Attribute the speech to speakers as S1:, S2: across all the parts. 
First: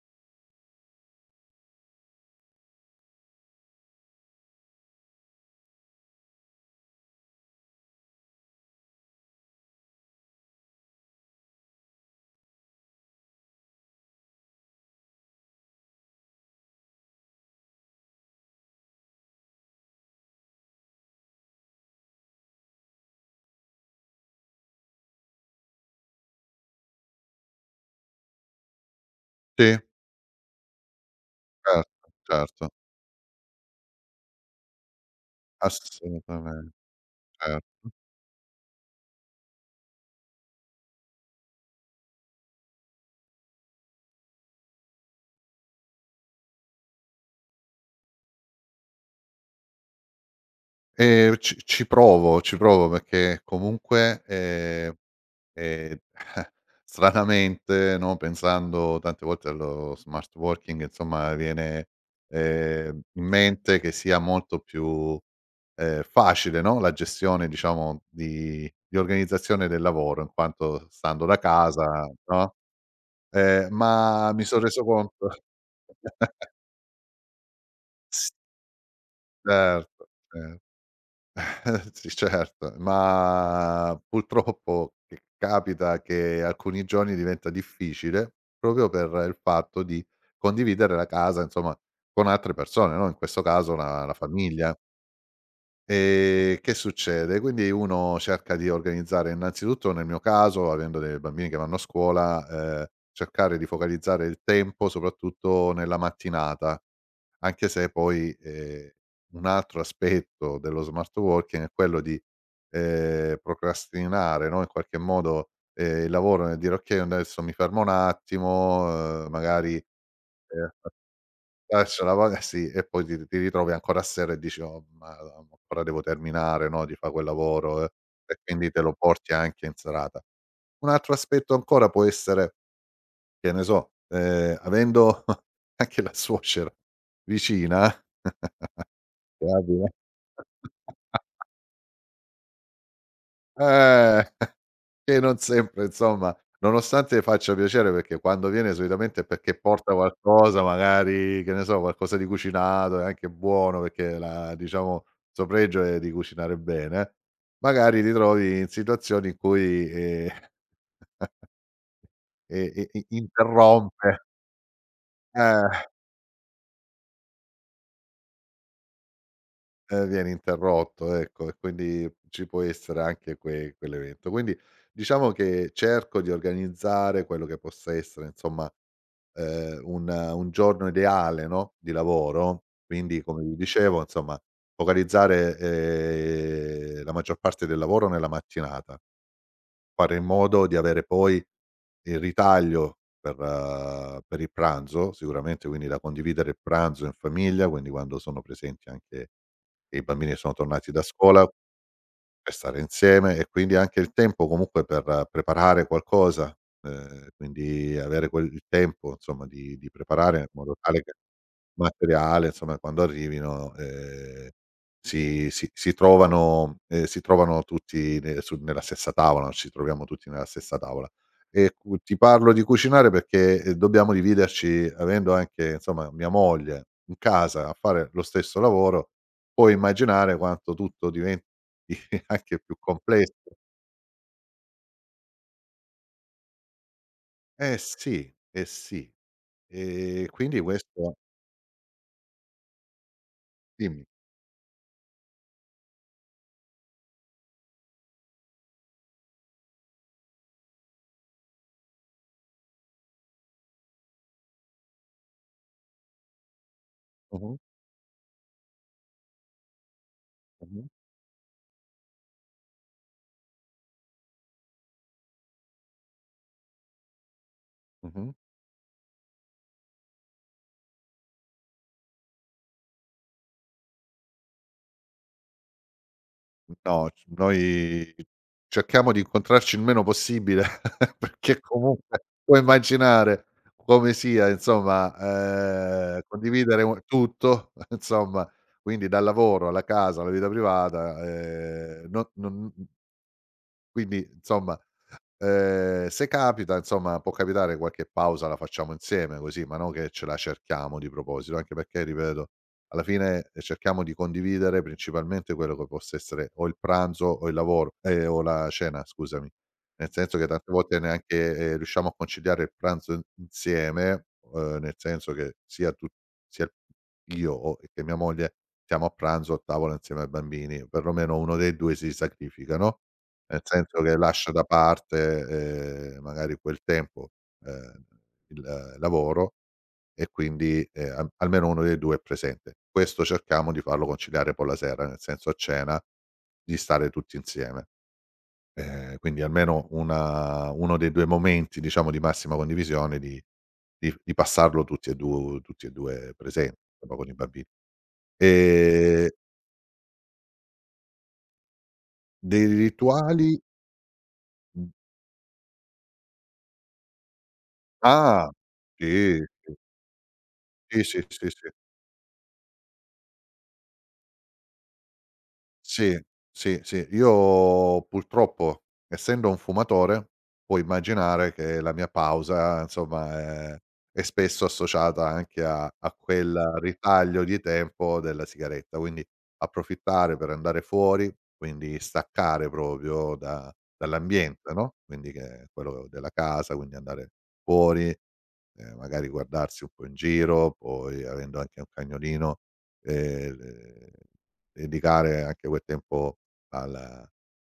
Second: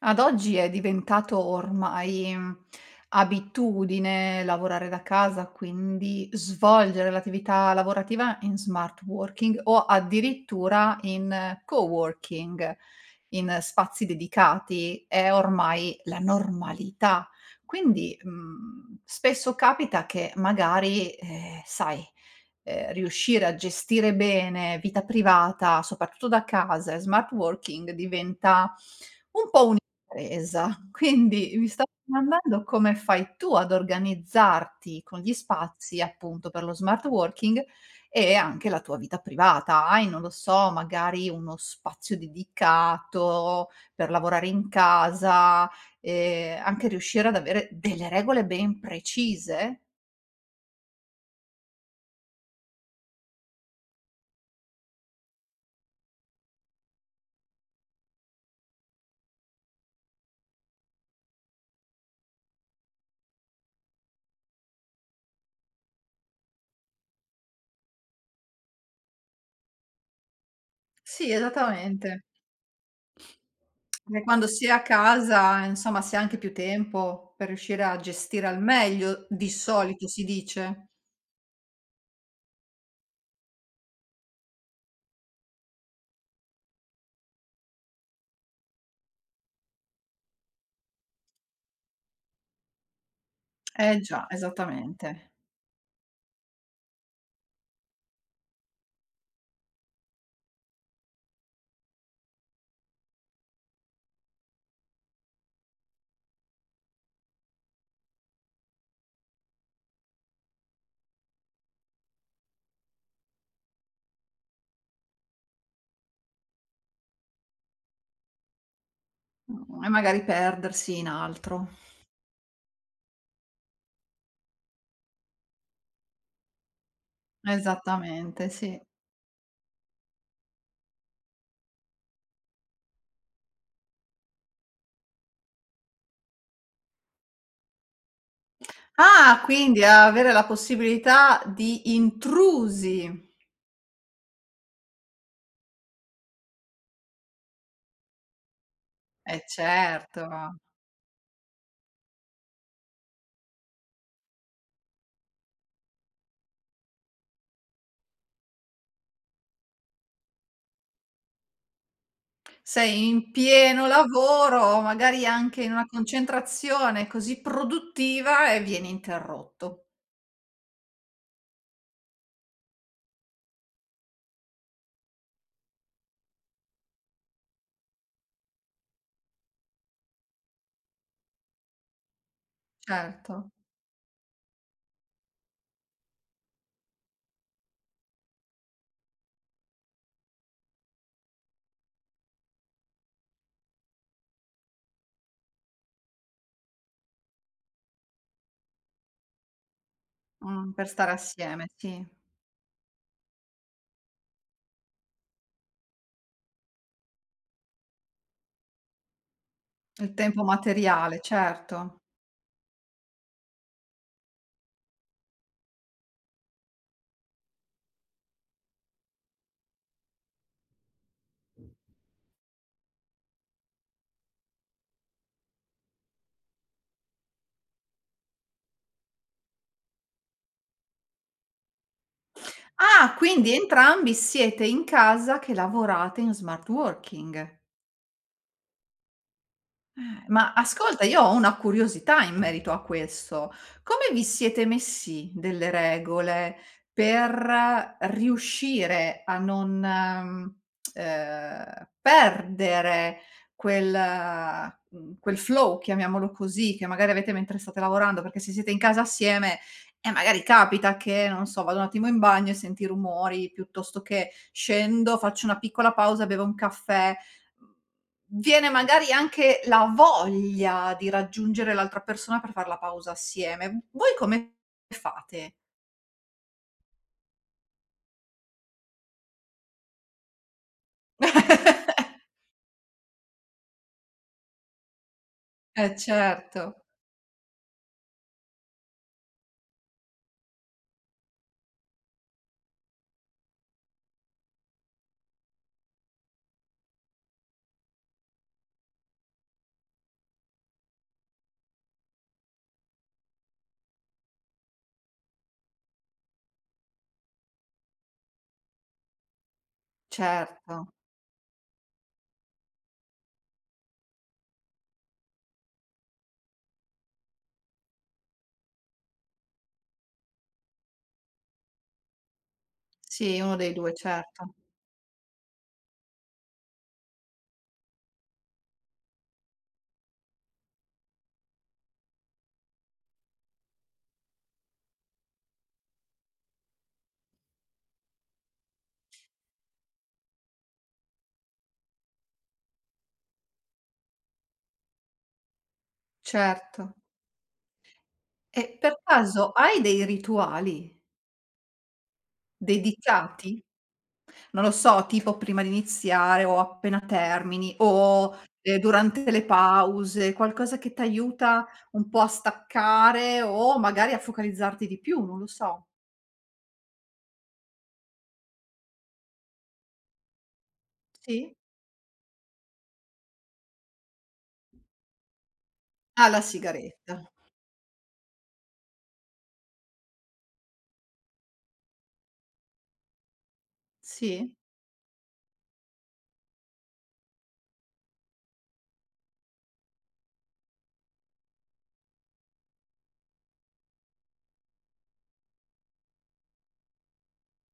S1: Ad oggi è diventato ormai, abitudine lavorare da casa, quindi svolgere l'attività lavorativa in smart working o addirittura in coworking, in spazi dedicati, è ormai la normalità. Quindi, spesso capita che magari, sai riuscire a gestire bene vita privata, soprattutto da casa e smart working diventa un po'
S2: Sì,
S1: un'impresa. Quindi mi stavo
S2: certo,
S1: domandando
S2: certo,
S1: come fai tu ad organizzarti con gli spazi, appunto, per
S2: assolutamente,
S1: lo smart
S2: cer
S1: working e anche la tua vita privata. Hai, non lo so, magari uno spazio dedicato per lavorare in casa, anche riuscire ad avere delle regole ben precise?
S2: ci provo, ci provo perché comunque, ehm, stranamente, no, pensando tante volte allo smart working, insomma, viene, in mente che sia molto più, facile, no, la gestione diciamo di organizzazione del lavoro, in quanto stando
S1: Sì,
S2: da casa,
S1: esattamente.
S2: no,
S1: E
S2: ma mi
S1: quando
S2: son
S1: si è a
S2: reso conto.
S1: casa, insomma, si ha anche più tempo per riuscire a
S2: s
S1: gestire al meglio, di solito
S2: Certo,
S1: si
S2: cer
S1: dice.
S2: Eh sì, certo, ma purtroppo che capita che alcuni giorni diventa difficile proprio per il fatto di condividere la casa, insomma, con altre persone, no, in questo caso
S1: Eh
S2: la
S1: già,
S2: famiglia.
S1: esattamente.
S2: Che succede? Quindi uno cerca di organizzare innanzitutto nel mio caso, avendo dei bambini che vanno a scuola, cercare di focalizzare il tempo soprattutto nella mattinata. Anche se poi, un altro aspetto dello smart working è quello di, procrastinare, no, in qualche modo, il lavoro nel dire: "Okay, adesso mi fermo un attimo", magari,
S1: E magari
S2: ehm,
S1: perdersi in altro.
S2: faccio la va sì, e poi ti ritrovi ancora a sera e dici: "Oh, ma ancora devo terminare, no, di fa' quel lavoro", e
S1: Esattamente,
S2: quindi te
S1: sì.
S2: lo porti anche in serata. Un altro aspetto ancora può essere, che ne so, avendo anche la suocera vicina.
S1: Ah, quindi
S2: Capita.
S1: avere la possibilità di intrusi.
S2: Eh, che non sempre insomma, nonostante faccia piacere perché quando viene solitamente è
S1: Eh
S2: perché porta
S1: certo.
S2: qualcosa magari, che ne so, qualcosa di cucinato e anche buono perché la diciamo, il suo pregio è di cucinare bene, magari ti trovi in situazioni in cui, e i
S1: Sei in pieno
S2: interrompe.
S1: lavoro, magari anche
S2: Eh.
S1: in una concentrazione così produttiva e vieni interrotto.
S2: Viene interrotto, ecco, e quindi ci può essere anche quell'evento. Quindi diciamo che cerco di organizzare quello che possa essere, insomma, un giorno ideale, no, di lavoro, quindi come
S1: Certo.
S2: vi dicevo, insomma, focalizzare, la maggior parte del lavoro nella mattinata, fare in modo di avere poi il ritaglio per il pranzo sicuramente, quindi da condividere il pranzo in famiglia, quindi quando sono presenti anche i bambini sono
S1: Per
S2: tornati da
S1: stare
S2: scuola
S1: assieme, sì.
S2: per stare insieme e quindi anche il tempo comunque per preparare qualcosa, quindi avere quel il tempo insomma di
S1: Il
S2: preparare
S1: tempo
S2: in modo tale che
S1: materiale, certo.
S2: materiale, insomma quando arrivino, si trovano si trovano tutti ne su nella stessa tavola, ci troviamo tutti nella stessa tavola. E cu ti parlo di cucinare perché, dobbiamo dividerci avendo anche, insomma, mia moglie in casa a fare lo stesso lavoro, puoi immaginare quanto tutto diventi anche più
S1: Ah, quindi
S2: complesso.
S1: entrambi siete in casa che lavorate in smart working.
S2: Eh sì, eh sì.
S1: Ma
S2: Quindi
S1: ascolta,
S2: questo.
S1: io ho una curiosità in merito a questo.
S2: Dimmi.
S1: Come vi siete messi delle regole per riuscire a non, perdere quel quel flow, chiamiamolo così, che magari avete
S2: Mh-mh,
S1: mentre state lavorando? Perché se siete in casa assieme, magari
S2: mh-mh,
S1: capita che, non so, vado un attimo in bagno e senti i rumori, piuttosto che scendo, faccio una piccola pausa, bevo un caffè. Mhmm,
S2: mh-mh.
S1: viene magari anche la voglia di raggiungere l'altra persona per far la pausa assieme. Voi come fate?
S2: No, c noi cerchiamo di incontrarci il meno possibile. Perché comunque puoi immaginare come sia
S1: Eh
S2: insomma,
S1: certo,
S2: condividere u tutto insomma, quindi dal lavoro alla casa, alla vita privata, non quindi insomma. Se capita, insomma, può capitare qualche pausa la facciamo insieme così, ma non che ce la cerchiamo di proposito, anche perché ripeto, alla fine, cerchiamo di condividere principalmente quello che possa essere o il pranzo o il lavoro o la cena scusami. Nel senso che tante
S1: certo.
S2: volte neanche, riusciamo a conciliare il pranzo in insieme, nel senso che sia tu sia io o che mia moglie siamo a pranzo a tavola insieme ai bambini, perlomeno uno dei 2 si sacrifica, no?
S1: Sì, uno
S2: Nel
S1: dei 2,
S2: senso che lascia
S1: certo.
S2: da parte, magari quel tempo, ehm, il lavoro e quindi, al almeno uno dei 2 è presente. Questo cerchiamo di farlo conciliare poi la sera, nel senso a cena di stare tutti insieme. Quindi almeno una uno dei 2 momenti, diciamo, di massima condivisione di passarlo tutti e 2 presenti,
S1: Certo.
S2: proprio con i bambini.
S1: E per
S2: Ehm,
S1: caso hai dei rituali
S2: Dei rituali?
S1: dedicati? Non lo
S2: Mh,
S1: so, tipo prima di iniziare o appena termini o,
S2: ah!
S1: durante
S2: Sì,
S1: le
S2: sì,
S1: pause, qualcosa che
S2: sì, sì, sì,
S1: t'aiuta
S2: sì.
S1: un po' a staccare o magari a focalizzarti di più, non lo so.
S2: Sì, sì, sì. Io purtroppo, essendo un fumatore, puoi immaginare
S1: Sì?
S2: che la mia pausa, insomma, è è spesso associata anche a
S1: Ah, la
S2: quel
S1: sigaretta.
S2: ritaglio di tempo della sigaretta. Quindi approfittare per andare fuori, quindi staccare proprio da
S1: Sì,
S2: dall'ambiente, no, quindi che è quello della casa, quindi andare fuori, magari guardarsi un po' in giro, poi avendo anche un cagnolino, ehm dedicare anche quel tempo al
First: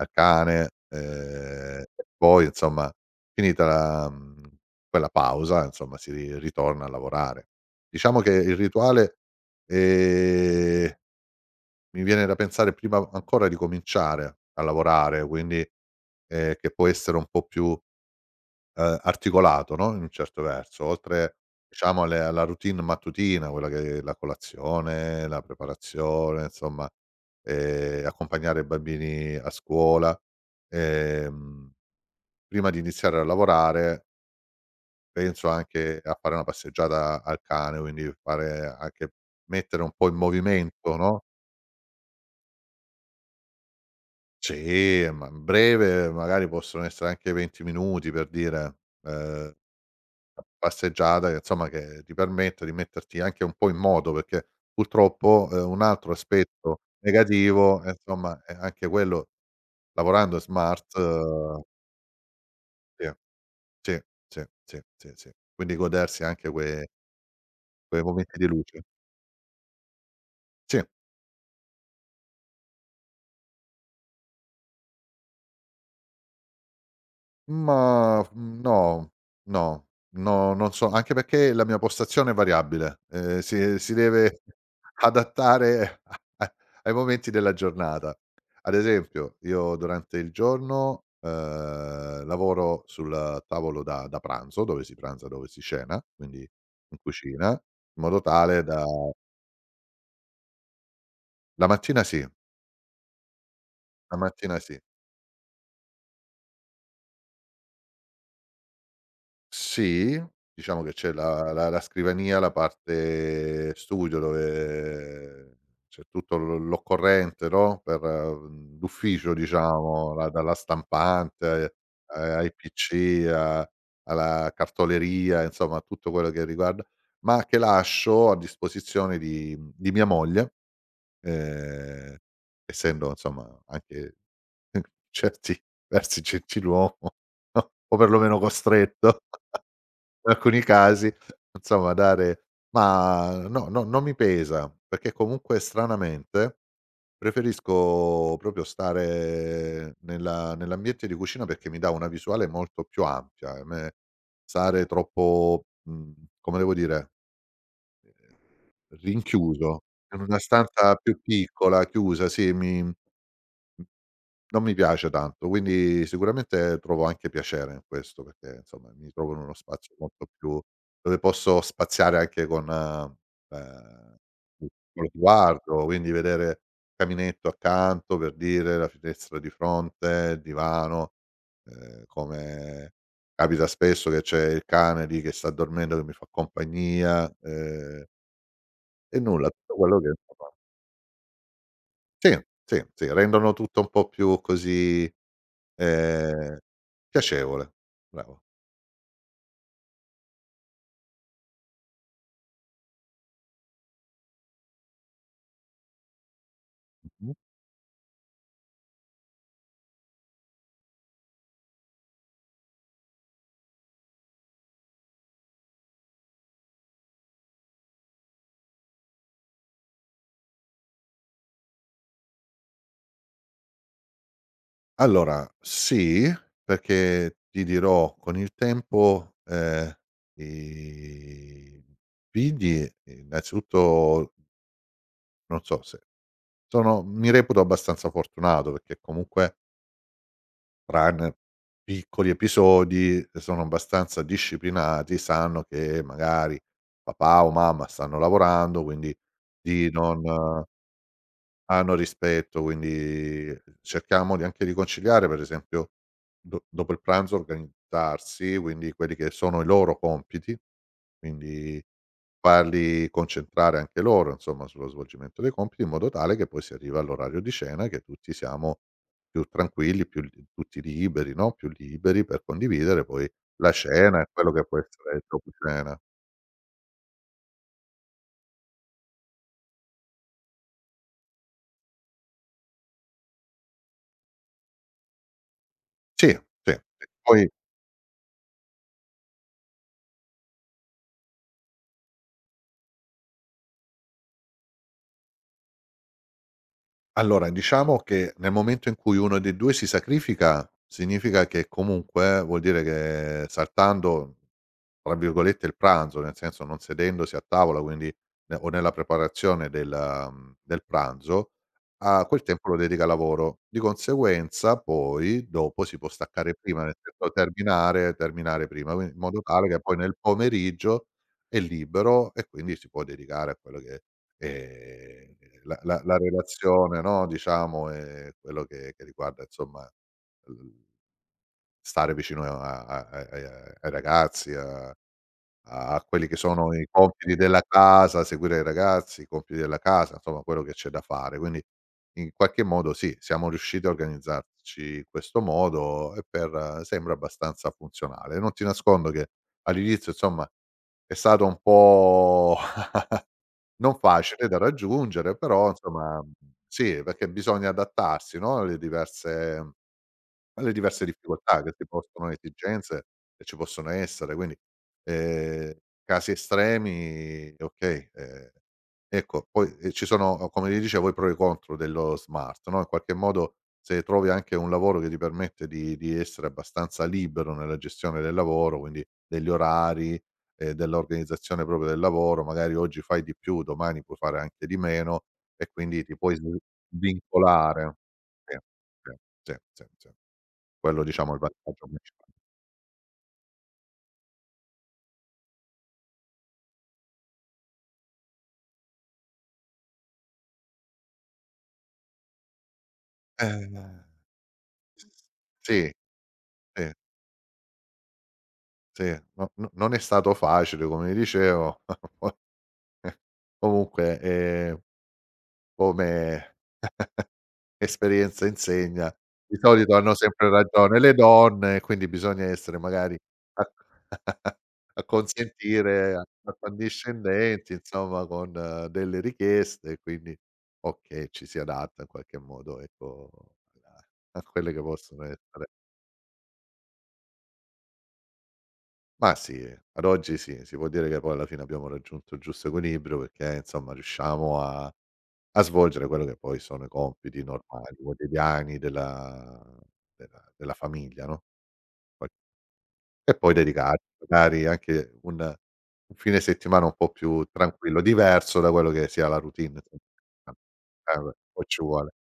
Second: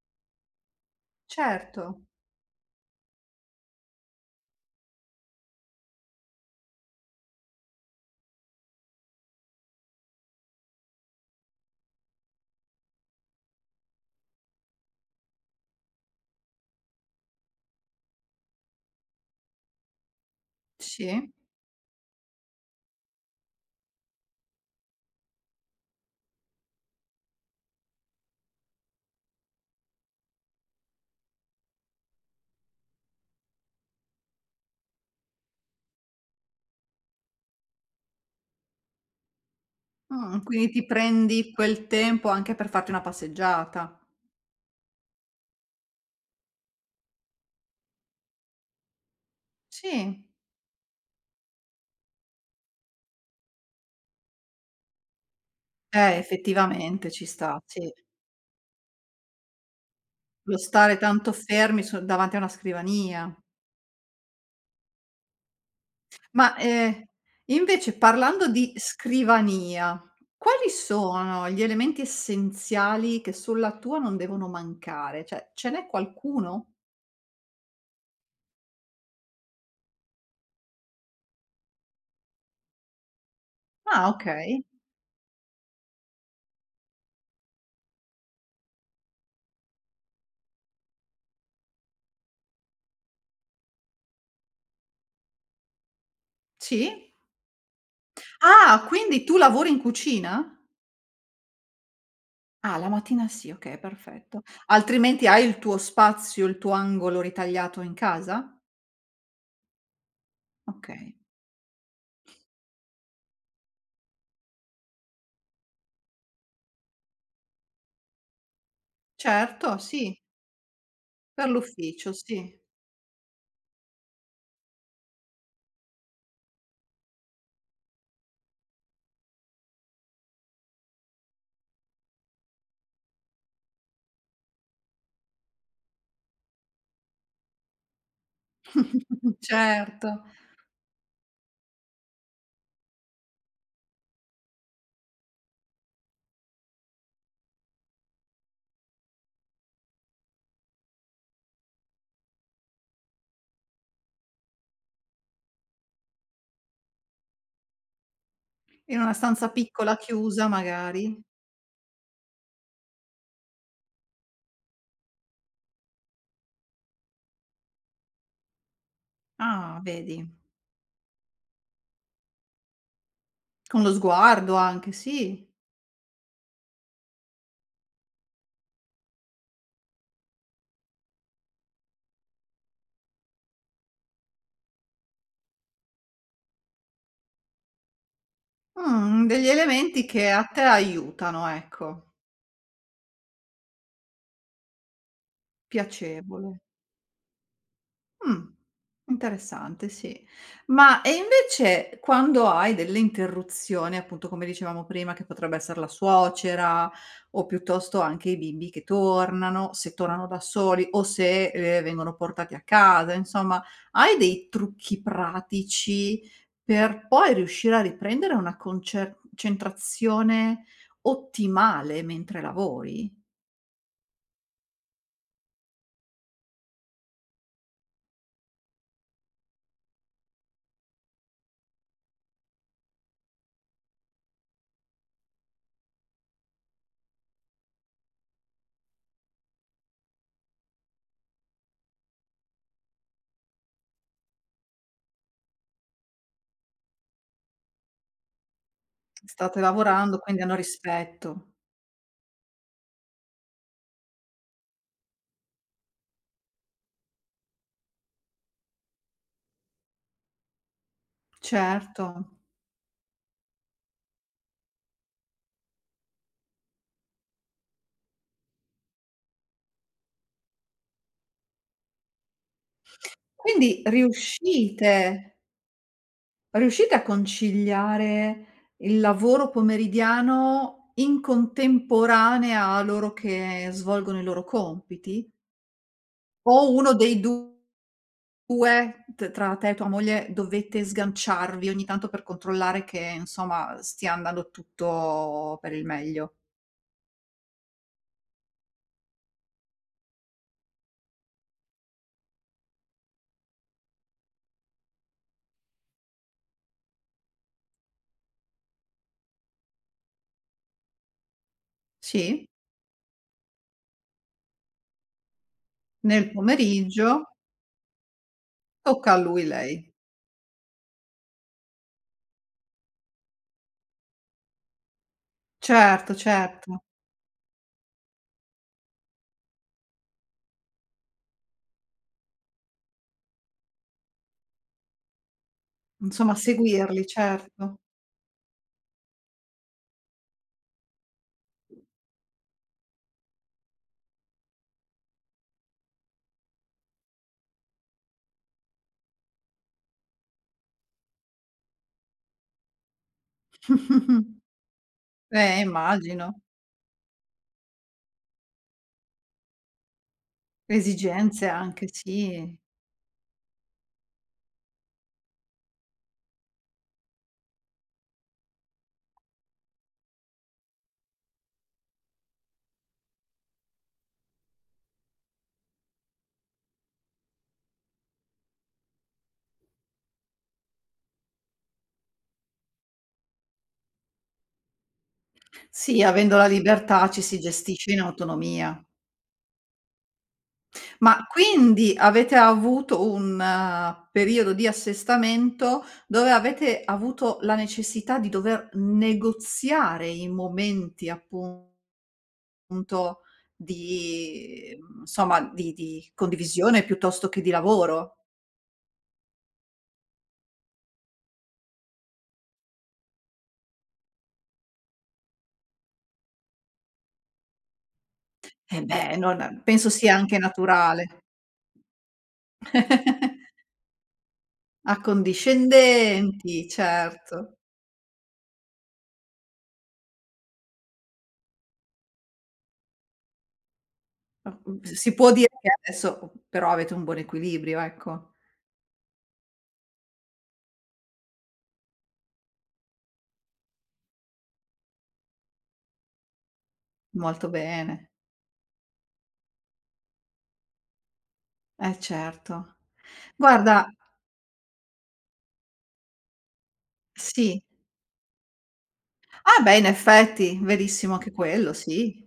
S2: al cane,
S1: certo.
S2: e poi insomma finita quella pausa insomma si ri ritorna a lavorare. Diciamo che il rituale, ehm, mi viene da pensare prima ancora di cominciare a lavorare, quindi, che può essere un po' più articolato, no, in un certo verso,
S1: Sì.
S2: oltre diciamo alle alla routine mattutina, quella che è la colazione, la preparazione, insomma, accompagnare i bambini a scuola. Ehm, Prima di iniziare a lavorare penso anche a fare una passeggiata al cane, quindi fare anche mettere un po' in
S1: Quindi ti
S2: movimento, no.
S1: prendi quel tempo anche per farti una passeggiata.
S2: Sì, ma breve magari possono essere anche 20 minuti per dire, ehm
S1: Sì.
S2: Passeggiata che insomma che ti permette di metterti anche un po' in moto, perché purtroppo, un altro aspetto
S1: Effettivamente ci sta,
S2: negativo,
S1: sì.
S2: e insomma, è anche quello lavorando
S1: Lo
S2: smart.
S1: stare tanto fermi su davanti a una
S2: Eh,
S1: scrivania.
S2: sì, sì, sì, sì, sì, sì. Quindi godersi anche
S1: Ma, invece
S2: quei momenti di
S1: parlando di
S2: luce.
S1: scrivania, quali
S2: Sì.
S1: sono gli elementi essenziali che sulla tua non devono mancare? Cioè, ce n'è qualcuno?
S2: Ma, mhmm, no, no, no, non so anche perché la mia postazione è variabile, si
S1: Ah,
S2: deve
S1: okay.
S2: adattare a a ai momenti della giornata. Ad esempio, io durante il giorno, lavoro sul tavolo da pranzo, dove si pranza, dove si cena, quindi
S1: Sì?
S2: in cucina, in modo tale da.
S1: Ah, quindi tu lavori in cucina?
S2: La mattina sì,
S1: Ah, la mattina sì, okay,
S2: la
S1: perfetto.
S2: mattina sì.
S1: Altrimenti hai il tuo spazio, il tuo angolo ritagliato in casa?
S2: Sì, diciamo che c'è
S1: Okay.
S2: la scrivania, la parte studio dove c'è tutto l'occorrente, no, per l'ufficio
S1: Certo,
S2: diciamo,
S1: sì,
S2: la dalla
S1: per
S2: stampante,
S1: l'ufficio,
S2: ai
S1: sì.
S2: PC, a alla cartoleria, insomma tutto quello che riguarda ma che lascio a disposizione di mia moglie, ehm, essendo insomma anche certi versi gentiluomo, o perlomeno costretto.
S1: Certo,
S2: In alcuni casi, insomma dare ma no, no, non mi pesa, perché comunque stranamente preferisco proprio stare nella nell'ambiente di cucina perché mi dà una visuale molto più ampia. A me stare troppo, come devo dire, ehm,
S1: in una stanza
S2: rinchiuso
S1: piccola
S2: in una
S1: chiusa
S2: stanza
S1: magari.
S2: più piccola, chiusa, sì, mi non mi piace tanto, quindi sicuramente trovo anche piacere in questo, perché insomma mi trovo in uno
S1: Ah,
S2: spazio molto
S1: vedi,
S2: più dove posso spaziare anche con,
S1: con lo sguardo
S2: il
S1: anche,
S2: lo
S1: sì.
S2: sguardo, quindi vedere il caminetto accanto per dire, la finestra di fronte, il divano, come capita spesso che c'è il cane lì che sta dormendo, che mi fa compagnia, e
S1: Degli
S2: nulla, tutto quello
S1: elementi
S2: che
S1: che a
S2: insomma
S1: te aiutano, ecco,
S2: sì, sì, sì, rendono tutto un po' più così. Ehm,
S1: piacevole.
S2: Piacevole, bravo.
S1: Mh, interessante, sì. Ma e invece quando hai delle interruzioni, appunto come dicevamo prima, che potrebbe essere la suocera
S2: Mh-mh.
S1: o piuttosto anche i bimbi che tornano, se tornano da soli o se, vengono portati a casa, insomma, hai dei trucchi pratici per poi riuscire a riprendere una concer centrazione ottimale mentre lavori?
S2: Allora, sì, perché ti dirò con il tempo, i figli innanzitutto non so se sono mi reputo abbastanza fortunato perché comunque tranne piccoli episodi sono abbastanza disciplinati, sanno che magari papà o mamma stanno lavorando, quindi
S1: State
S2: di
S1: lavorando,
S2: non
S1: quindi hanno rispetto.
S2: hanno rispetto, quindi cerchiamo di anche di conciliare, per esempio, do dopo il pranzo organizzarsi, quindi quelli che sono i loro compiti, quindi
S1: Certo.
S2: farli concentrare anche loro, insomma, sullo svolgimento dei compiti, in modo tale che poi si arriva all'orario di cena, che tutti siamo più tranquilli, più li tutti liberi, no, più liberi per condividere poi la
S1: Quindi
S2: cena e quello che può essere il
S1: riuscite
S2: dopo cena.
S1: riuscite a conciliare il lavoro pomeridiano in contemporanea a loro che svolgono i loro compiti?
S2: Sì, sì,
S1: O
S2: sì.
S1: uno dei
S2: Poi
S1: 2 t tra te e tua moglie dovete sganciarvi ogni tanto per controllare che, insomma, stia andando tutto per il meglio?
S2: allora, diciamo che nel momento in cui uno dei 2 si sacrifica, significa che comunque vuol dire che saltando tra virgolette "il pranzo", nel senso non sedendosi a tavola, quindi ne o nella preparazione del pranzo, ha quel
S1: Sì?
S2: tempo lo dedica al lavoro. Di conseguenza poi dopo si può
S1: Nel
S2: staccare prima, nel
S1: pomeriggio
S2: senso terminare prima, quindi
S1: tocca a
S2: in modo
S1: lui,
S2: tale
S1: lei.
S2: che poi nel pomeriggio è libero e quindi si può dedicare a quello che è la la
S1: Certo,
S2: la
S1: certo.
S2: relazione, no, diciamo, e quello che riguarda insomma, l stare vicino a a a ai ai ragazzi, a quelli
S1: Insomma
S2: che sono i
S1: seguirli,
S2: compiti della
S1: certo.
S2: casa, seguire i ragazzi, i compiti della casa, insomma quello che c'è da fare. Quindi in qualche modo sì, siamo riusciti a organizzarci in questo modo e per sembra abbastanza funzionale. Non ti nascondo che all'inizio insomma è stato un po' non facile da raggiungere, però insomma
S1: Immagino.
S2: sì, perché bisogna adattarsi, no, alle diverse
S1: Esigenze
S2: difficoltà che si
S1: anche,
S2: possono
S1: sì.
S2: esigenze che ci possono essere, quindi, ehm, casi estremi okay, ecco poi, ci sono come ti dicevo i pro e i contro dello smart, no, in qualche modo se trovi anche un lavoro che ti permette di essere abbastanza libero nella gestione del lavoro, quindi degli orari, dell'organizzazione proprio del lavoro, magari oggi fai di più, domani puoi fare anche di meno e
S1: Sì,
S2: quindi ti puoi
S1: avendo la
S2: svi
S1: libertà ci si gestisce
S2: vincolare.
S1: in
S2: Sì,
S1: autonomia.
S2: sì, sì, sì, sì. Quello
S1: Ma
S2: diciamo è il vantaggio
S1: quindi
S2: principale.
S1: avete avuto un periodo di assestamento dove avete avuto la necessità di dover negoziare i momenti appunto
S2: Eh.
S1: di insomma di
S2: Sì,
S1: di condivisione
S2: sì,
S1: piuttosto che di lavoro?
S2: sì, no, no, non è stato facile come dicevo, poi comunque, come esperienza
S1: Eh
S2: insegna,
S1: beh,
S2: di
S1: non penso
S2: solito hanno
S1: sia anche
S2: sempre ragione le
S1: naturale.
S2: donne, quindi bisogna essere magari a a consentire, a
S1: Accondiscendenti, certo.
S2: accondiscendenti insomma con delle richieste, quindi okay, ci si adatta in qualche modo ecco a a
S1: O
S2: quelle che
S1: si
S2: possono
S1: può dire che
S2: essere.
S1: adesso però avete un buon equilibrio, ecco.
S2: Ma sì, ad oggi sì, si può dire che poi alla fine abbiamo raggiunto il giusto equilibrio perché, insomma, riusciamo a svolgere quello che poi sono i compiti
S1: Molto
S2: normali,
S1: bene.
S2: quotidiani della famiglia, no, poi
S1: Certo.
S2: e poi
S1: Guarda
S2: dedicarci magari anche un fine settimana un po' più
S1: sì.
S2: tranquillo, diverso da quello che sia la
S1: Ah beh,
S2: routine.
S1: in effetti, verissimo
S2: Eh
S1: anche
S2: beh, poi
S1: quello,
S2: ci vuole.
S1: sì.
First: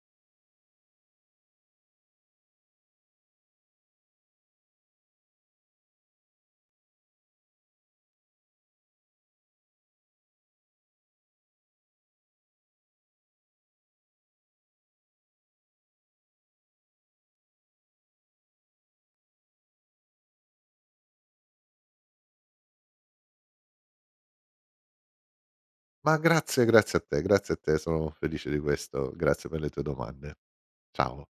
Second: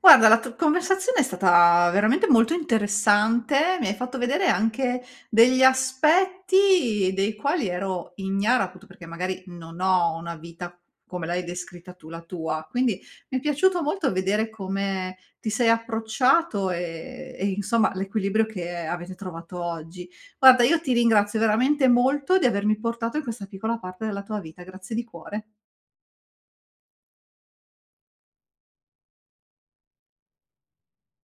S1: Guarda, la t conversazione è stata veramente molto interessante, mi hai fatto vedere anche degli aspetti dei quali ero ignara, appunto perché magari non ho una vita come l'hai descritta tu, la tua. Quindi mi è piaciuto molto vedere come ti sei approcciato e insomma l'equilibrio che avete trovato oggi. Guarda, io ti ringrazio veramente molto di avermi portato in questa piccola parte della tua vita. Grazie di cuore.
S2: Ma grazie, grazie a te, sono felice di questo. Grazie per le tue domande. Ciao.